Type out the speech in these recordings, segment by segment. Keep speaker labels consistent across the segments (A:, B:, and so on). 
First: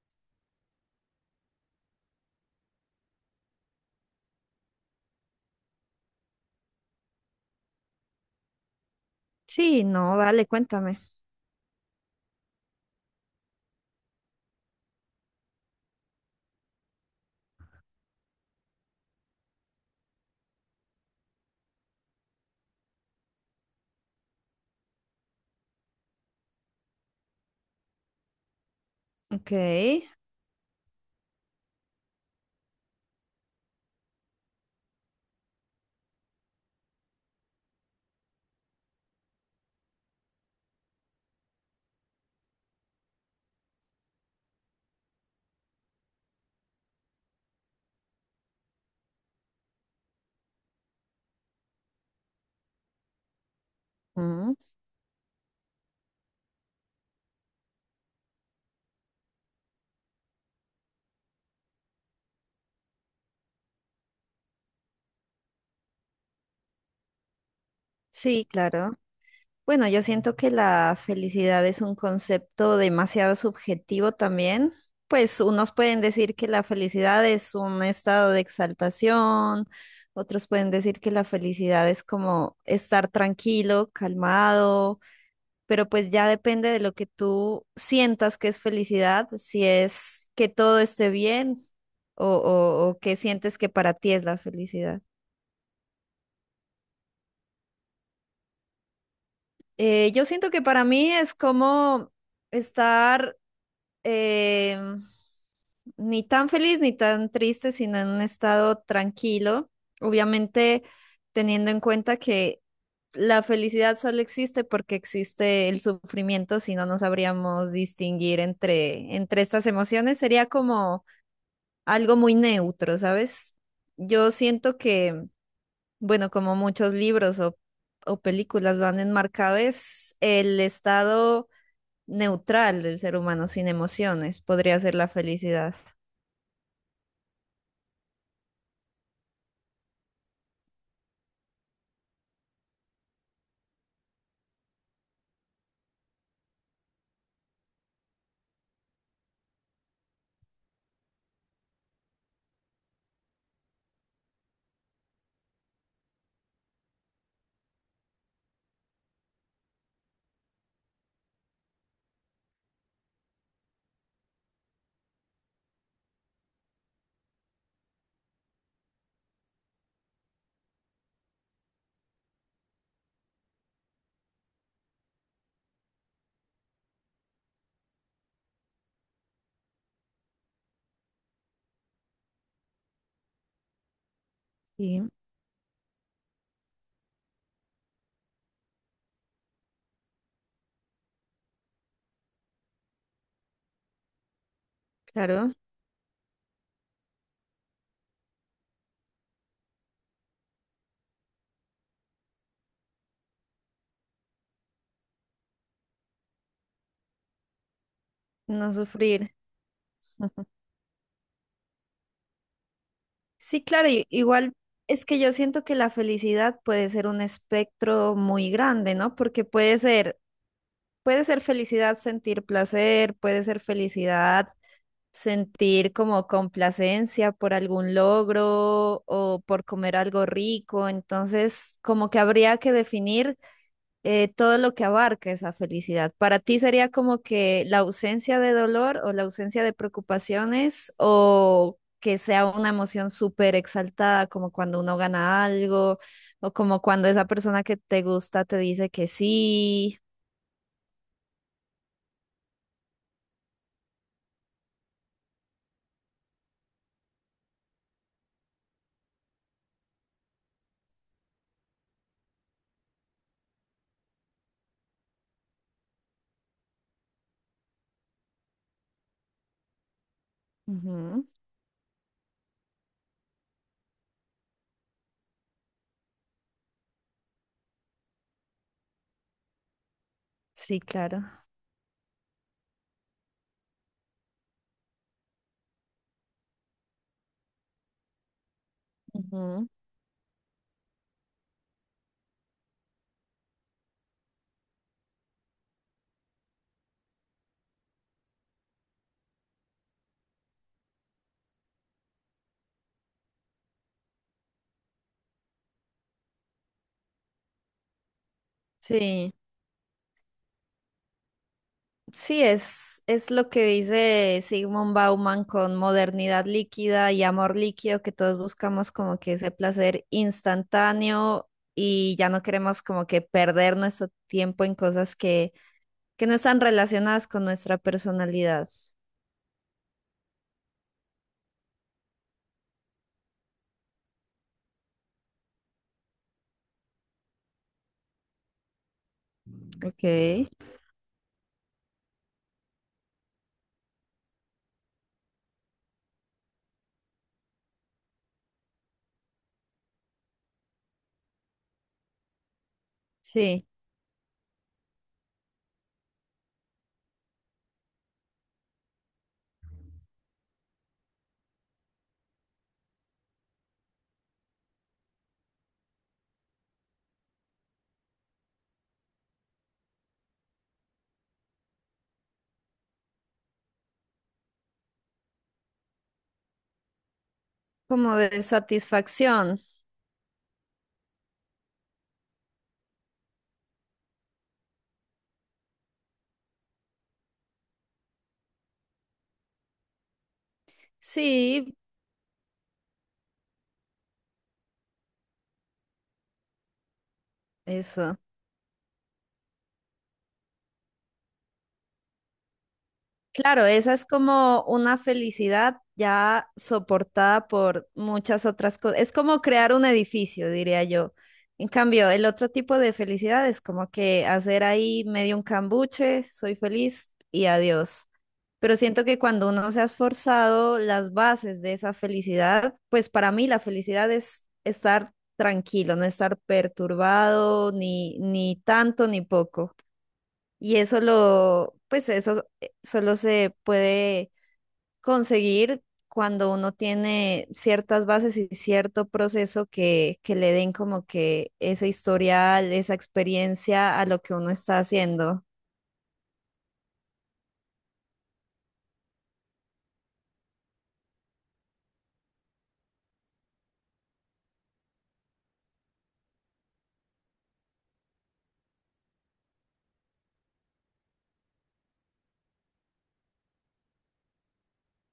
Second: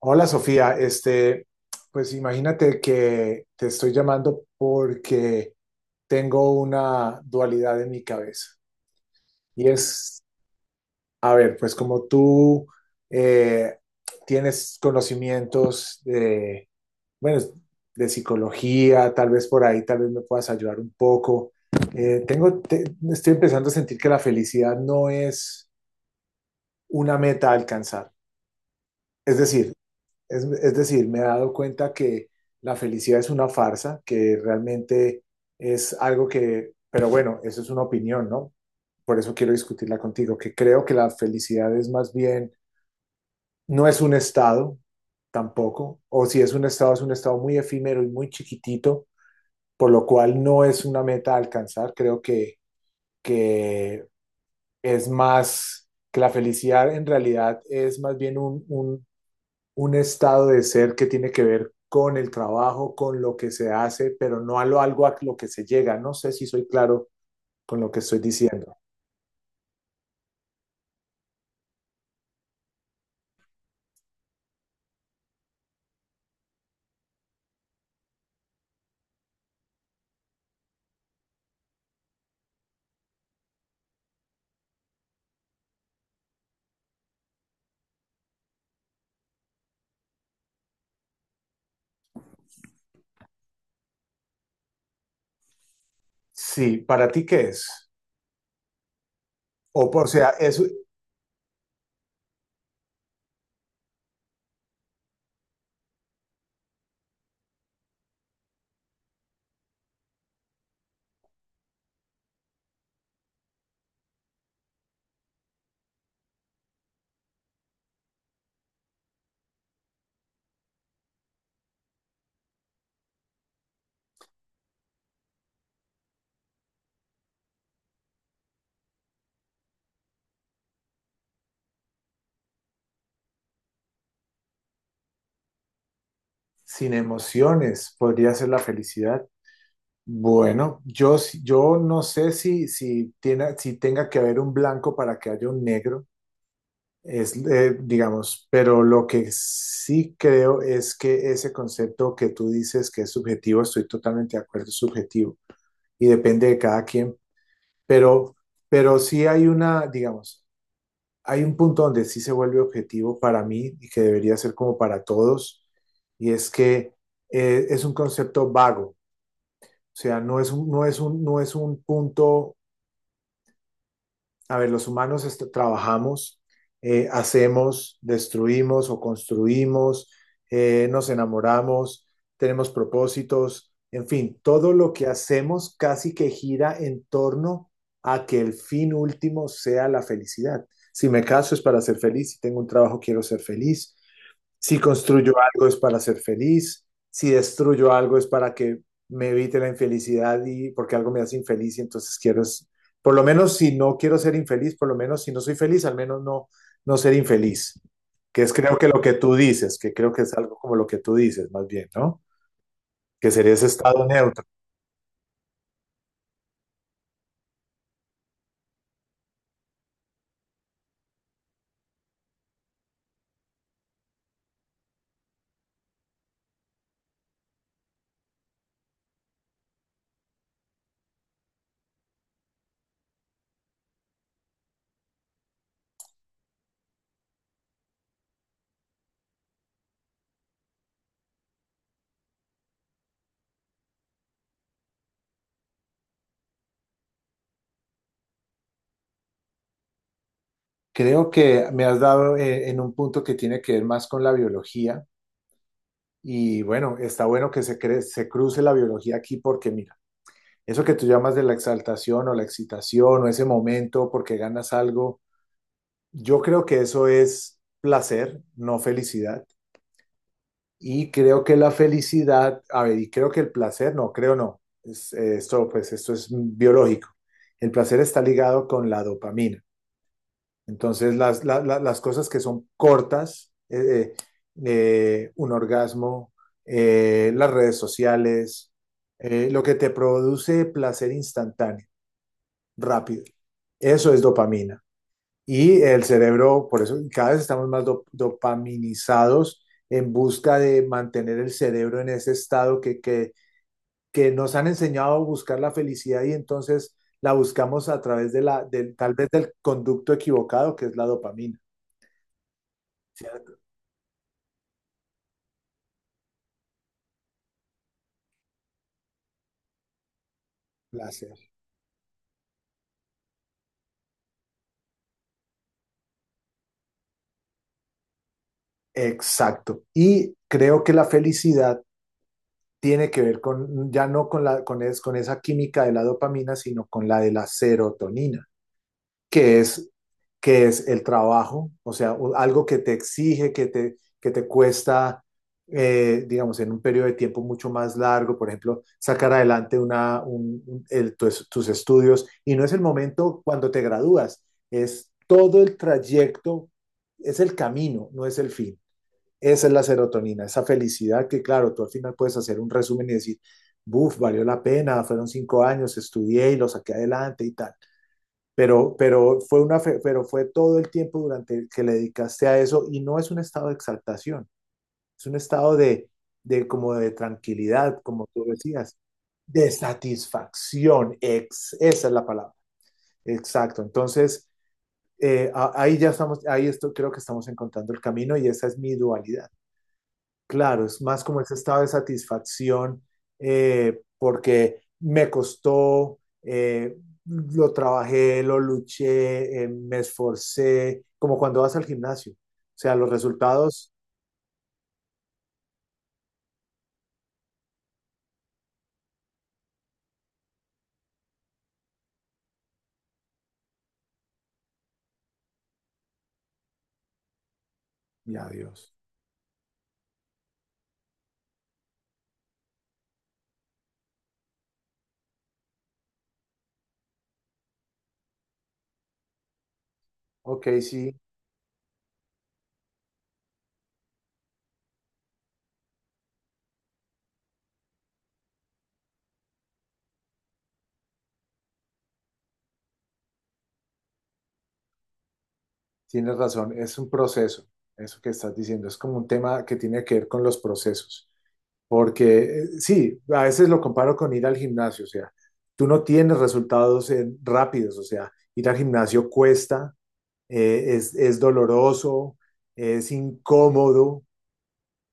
A: Hola Sofía, pues imagínate que te estoy llamando porque tengo una dualidad en mi cabeza. Y
B: Sí, no,
A: es,
B: dale, cuéntame.
A: a ver, pues como tú eh, tienes conocimientos de, bueno, de psicología, tal vez por ahí, tal vez me puedas ayudar un poco. Eh, tengo, te- Estoy empezando a sentir que la felicidad no es una meta a alcanzar. Es
B: Ok.
A: decir, es decir, me he dado cuenta que la felicidad es una farsa, que realmente es algo que, pero bueno, eso es una opinión, ¿no? Por eso quiero discutirla contigo, que creo que la felicidad es más bien, no es un estado tampoco, o si es un estado, es un estado muy efímero y muy chiquitito, por lo cual no es una meta a alcanzar. Creo que
B: Mm.
A: es más, que la felicidad en realidad es más bien un estado de ser que tiene que ver con el trabajo, con lo que se hace, pero no a lo algo a lo que se llega. No sé si soy claro con lo que estoy
B: Sí,
A: diciendo.
B: claro. Bueno, yo siento que la felicidad es un concepto demasiado subjetivo también. Pues unos pueden decir que la felicidad es un estado de exaltación, otros pueden decir que la felicidad es como estar tranquilo, calmado, pero pues ya depende de lo que tú sientas que es felicidad, si es que todo esté bien o, o que sientes que para ti es la felicidad.
A: Sí, ¿para ti qué es? O, por- o
B: Yo
A: sea,
B: siento que
A: eso
B: para mí es como estar eh, ni tan feliz ni tan triste, sino en un estado tranquilo. Obviamente teniendo en cuenta que la felicidad solo existe porque existe el sufrimiento, si no, no sabríamos distinguir entre estas emociones. Sería como algo muy neutro, ¿sabes? Yo siento que bueno, como muchos libros o películas lo han enmarcado, es el estado neutral del ser humano, sin emociones, podría ser la felicidad.
A: sin emociones podría ser la felicidad. Bueno, yo no sé si tenga que haber un blanco para que haya un negro, digamos, pero lo que sí creo es que ese concepto que tú dices que es subjetivo, estoy totalmente de acuerdo, es subjetivo. Y depende de cada quien, pero, pero sí hay una, digamos, hay un punto donde sí se vuelve objetivo para mí y que debería ser como para todos, y es que es un concepto vago, o sea, no es un punto. A ver, trabajamos, hacemos, destruimos o construimos, nos enamoramos, tenemos propósitos, en fin, todo lo
B: Sí,
A: que hacemos casi que gira en torno a que el fin último sea la felicidad. Si me caso es para ser feliz, si tengo un trabajo quiero ser feliz, si construyo
B: claro,
A: algo es para ser feliz, si destruyo algo es para que me evite la infelicidad y porque algo me hace infeliz y entonces por lo menos si no quiero ser infeliz, por lo menos si no soy feliz, al menos no, no ser infeliz, que es
B: no
A: creo que lo que
B: sufrir.
A: tú dices, que creo que es
B: Ujú.
A: algo como lo que tú dices más bien, ¿no? Que sería
B: Sí,
A: ese
B: claro,
A: estado neutro.
B: igual es que yo siento que la felicidad puede ser un espectro muy grande, ¿no? Porque puede ser felicidad sentir placer, puede ser felicidad sentir como complacencia por algún logro o por comer algo rico. Entonces, como que habría que definir todo lo que abarca esa felicidad. Para ti sería como que la ausencia de dolor o la ausencia de preocupaciones o que sea una emoción súper exaltada, como cuando uno gana algo o como cuando esa persona que te gusta te dice que sí.
A: Creo que me has dado en un punto que tiene que ver más con la biología y bueno, está bueno que se cruce la biología aquí porque mi... Eso que tú llamas de la exaltación o la excitación o ese momento porque ganas algo, yo creo que eso es placer, no felicidad. Y
B: Ujú.
A: creo que la felicidad, a ver, y creo que el placer, no, creo no, esto es biológico. El placer está ligado con la dopamina.
B: Sí,
A: Entonces,
B: claro.
A: las cosas que son cortas, un orgasmo, las redes sociales, lo
B: Ujú.
A: que te produce placer instantáneo, rápido. Eso es dopamina. Y el cerebro, por eso cada vez estamos más dopaminizados en busca de mantener el cerebro en ese estado que nos han enseñado a buscar la felicidad y entonces la buscamos a través de tal vez
B: Sí.
A: del conducto equivocado que es la dopamina.
B: Sí, es lo
A: ¿Cierto?
B: que dice Sigmund Bauman con modernidad líquida y amor líquido, que todos buscamos como que ese placer
A: Placer.
B: instantáneo y ya no queremos como que perder nuestro tiempo en cosas que no están relacionadas con nuestra personalidad.
A: Exacto. Y creo que la felicidad tiene que ver con, ya no con la, con, es- con, esa química de la dopamina, sino con la de la serotonina, que es,
B: Ok,
A: que es el trabajo, o sea, algo que te exige, que te cuesta, digamos, en un periodo de tiempo mucho más largo, por ejemplo, sacar adelante una, un- el- tus, tus estudios. Y no es el momento
B: sí,
A: cuando te gradúas, es todo el trayecto, es el camino, no es el fin. Esa es la serotonina, esa felicidad que, claro, tú al final puedes hacer un resumen y decir, buf, valió la pena, fueron cinco años, estudié y lo saqué adelante y tal. Pero, pero fue todo el tiempo durante el que le dedicaste a eso y no es un estado de exaltación, es un estado de como de tranquilidad,
B: como
A: como
B: de
A: tú decías,
B: satisfacción.
A: de satisfacción, ex, esa es la palabra, exacto. Entonces, ahí ya estamos, ahí esto, creo que estamos encontrando el camino y esa es mi dualidad. Claro, es más como ese
B: Sí,
A: estado de satisfacción porque me costó, lo
B: eso.
A: trabajé, lo luché, me esforcé, como cuando vas al gimnasio. O sea, los
B: Claro,
A: resultados,
B: esa es como una felicidad ya soportada por muchas otras cosas. Es como crear un edificio, diría yo. En cambio, el otro tipo de felicidad es como que hacer ahí medio un cambuche, soy feliz y adiós.
A: ya
B: Pero
A: Dios.
B: siento que cuando uno se ha esforzado las bases de esa felicidad, pues para mí la felicidad es estar tranquilo, no estar perturbado ni, ni tanto ni poco.
A: Ok,
B: Y eso
A: sí,
B: lo, pues eso solo se puede conseguir cuando uno tiene ciertas bases y cierto proceso que le den como que ese historial, esa experiencia a lo que uno está haciendo.
A: tienes razón, es un proceso, eso que estás diciendo, es como un tema que tiene que ver con los procesos, porque sí, a veces lo comparo con ir al gimnasio, o sea, tú no tienes resultados rápidos, o sea, ir al gimnasio cuesta, es doloroso, es incómodo,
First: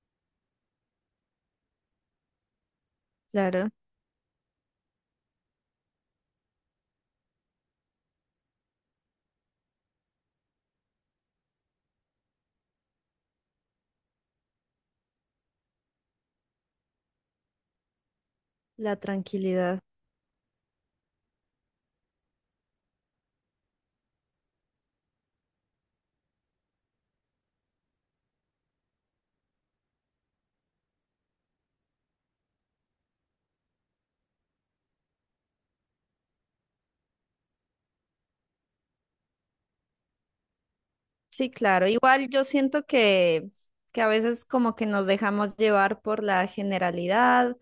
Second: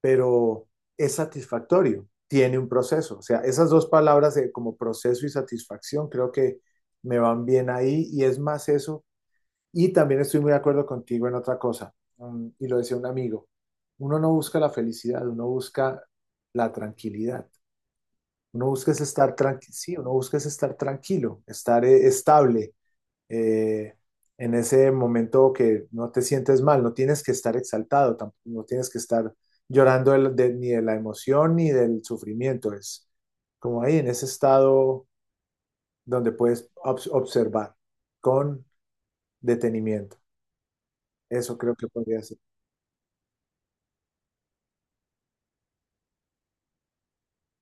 A: pero es satisfactorio, tiene un proceso. O sea, esas
B: Claro,
A: dos palabras de como proceso y satisfacción creo que me van bien ahí y es más eso. Y también estoy muy de acuerdo contigo en otra cosa, y lo decía un amigo, uno no busca la felicidad, uno busca la tranquilidad. Uno busca
B: la
A: es estar tranquilo,
B: tranquilidad.
A: sí, uno busca es estar tranquilo, estar estable, eh, en ese momento que no te sientes mal, no tienes que estar exaltado, tampoco, no tienes que estar llorando ni de la emoción ni del sufrimiento, es como ahí en ese estado donde puedes observar con detenimiento.
B: Sí,
A: Eso creo que
B: claro.
A: podría
B: Igual
A: ser.
B: yo siento que a veces como que nos dejamos llevar por la generalidad.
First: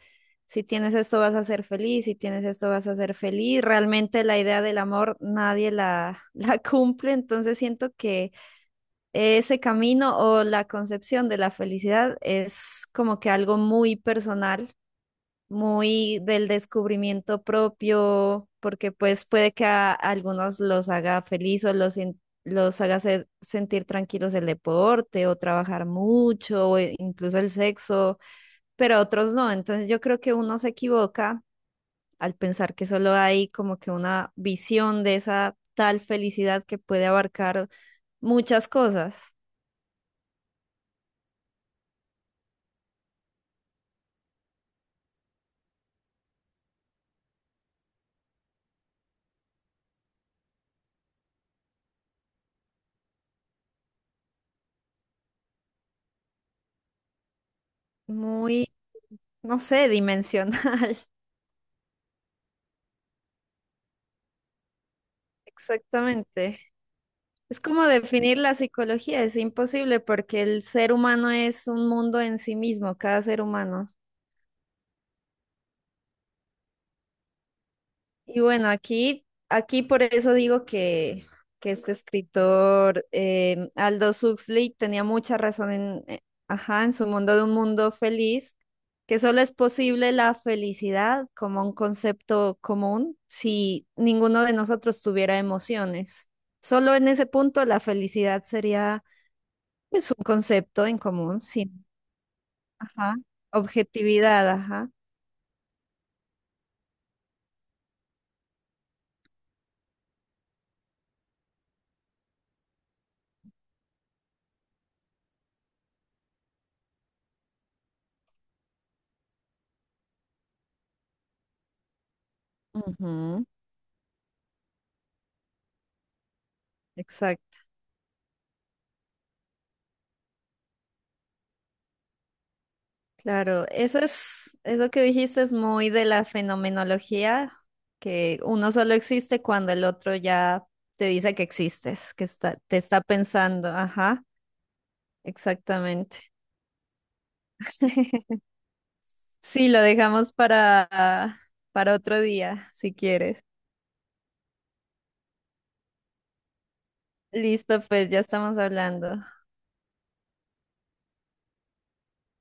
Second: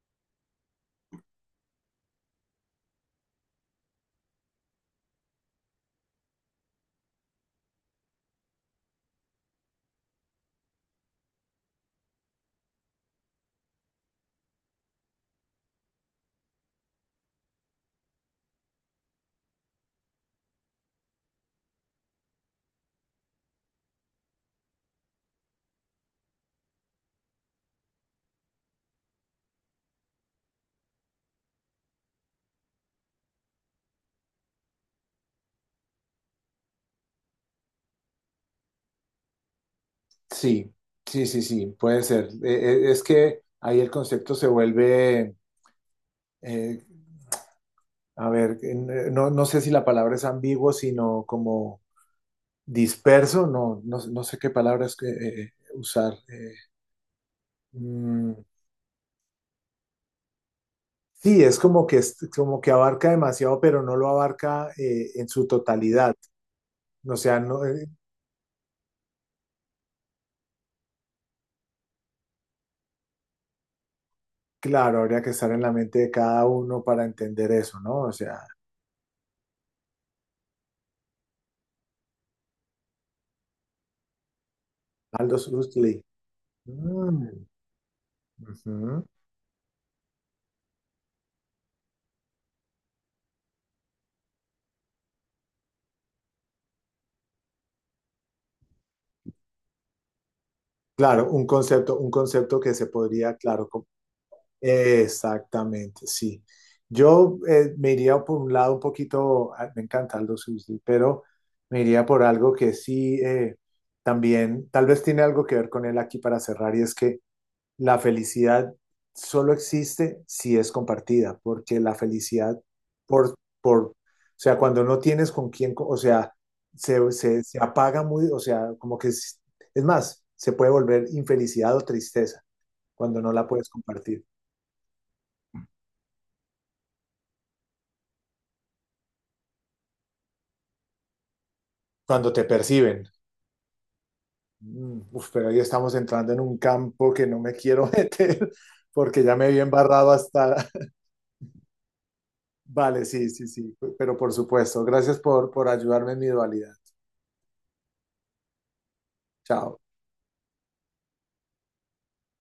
B: Si tienes esto vas a ser feliz, si tienes esto vas a ser feliz. Realmente la idea del amor nadie la, la cumple, entonces siento que ese camino o la concepción de la felicidad es como que algo muy personal muy del descubrimiento propio, porque pues puede que a algunos los haga feliz o los haga sentir tranquilos el deporte o trabajar mucho o incluso el sexo, pero a otros no. Entonces yo creo que uno se equivoca al pensar que solo hay como que una visión de esa tal felicidad que puede abarcar muchas cosas,
A: Sí, sí, sí, sí, puede ser. Es que ahí el concepto se vuelve, eh, a ver, no, no sé si la palabra es ambiguo, sino como disperso, no, no, no sé qué palabras que, usar. mm,
B: muy, no sé, dimensional.
A: sí, es como que, como que abarca demasiado, pero no lo abarca en su totalidad.
B: Exactamente.
A: O sea,
B: Es
A: no,
B: como definir la psicología, es imposible porque el ser humano es un mundo en sí mismo, cada ser humano.
A: Claro, habría que estar en la mente de cada uno para entender eso, ¿no? O
B: Y
A: sea,
B: bueno, aquí por eso digo que este escritor Aldous Huxley tenía mucha
A: Aldous
B: razón
A: Huxley.
B: ajá, en su mundo de
A: Mm,
B: un mundo feliz,
A: ujú.
B: que solo es posible la felicidad como un concepto común si ninguno de nosotros tuviera emociones. Solo en ese punto la felicidad sería pues, un concepto en
A: Claro,
B: común, si
A: un concepto que se
B: Ajá.
A: podría, claro, com-.
B: Objetividad, ajá.
A: Exactamente, sí. Yo me iría por un lado un poquito, ah, me encanta Aldo Huxley, pero me iría por algo que sí también, tal vez tiene algo que ver con él aquí para cerrar, y es que la felicidad solo existe si es compartida, porque la felicidad por,
B: Ujú.
A: por, o cuando no tienes con quién, o sea, se
B: Exacto.
A: apaga muy, o sea, como que es más, se puede volver infelicidad o tristeza cuando no la
B: Claro,
A: puedes
B: eso
A: compartir.
B: es, eso que dijiste es muy de la fenomenología, que uno solo existe cuando el otro ya te dice que existes, que
A: Cuando te
B: está, te está
A: perciben.
B: pensando. Ajá,
A: Mm, uf, pero ahí estamos
B: exactamente.
A: entrando en un campo que no me quiero meter porque ya me vi
B: Sí, lo
A: embarrado
B: dejamos
A: hasta...
B: para, otro día, si
A: Vale, sí,
B: quieres.
A: sí, sí, pero por supuesto, gracias por ayudarme en mi dualidad.
B: Listo, pues ya estamos hablando.
A: Chao.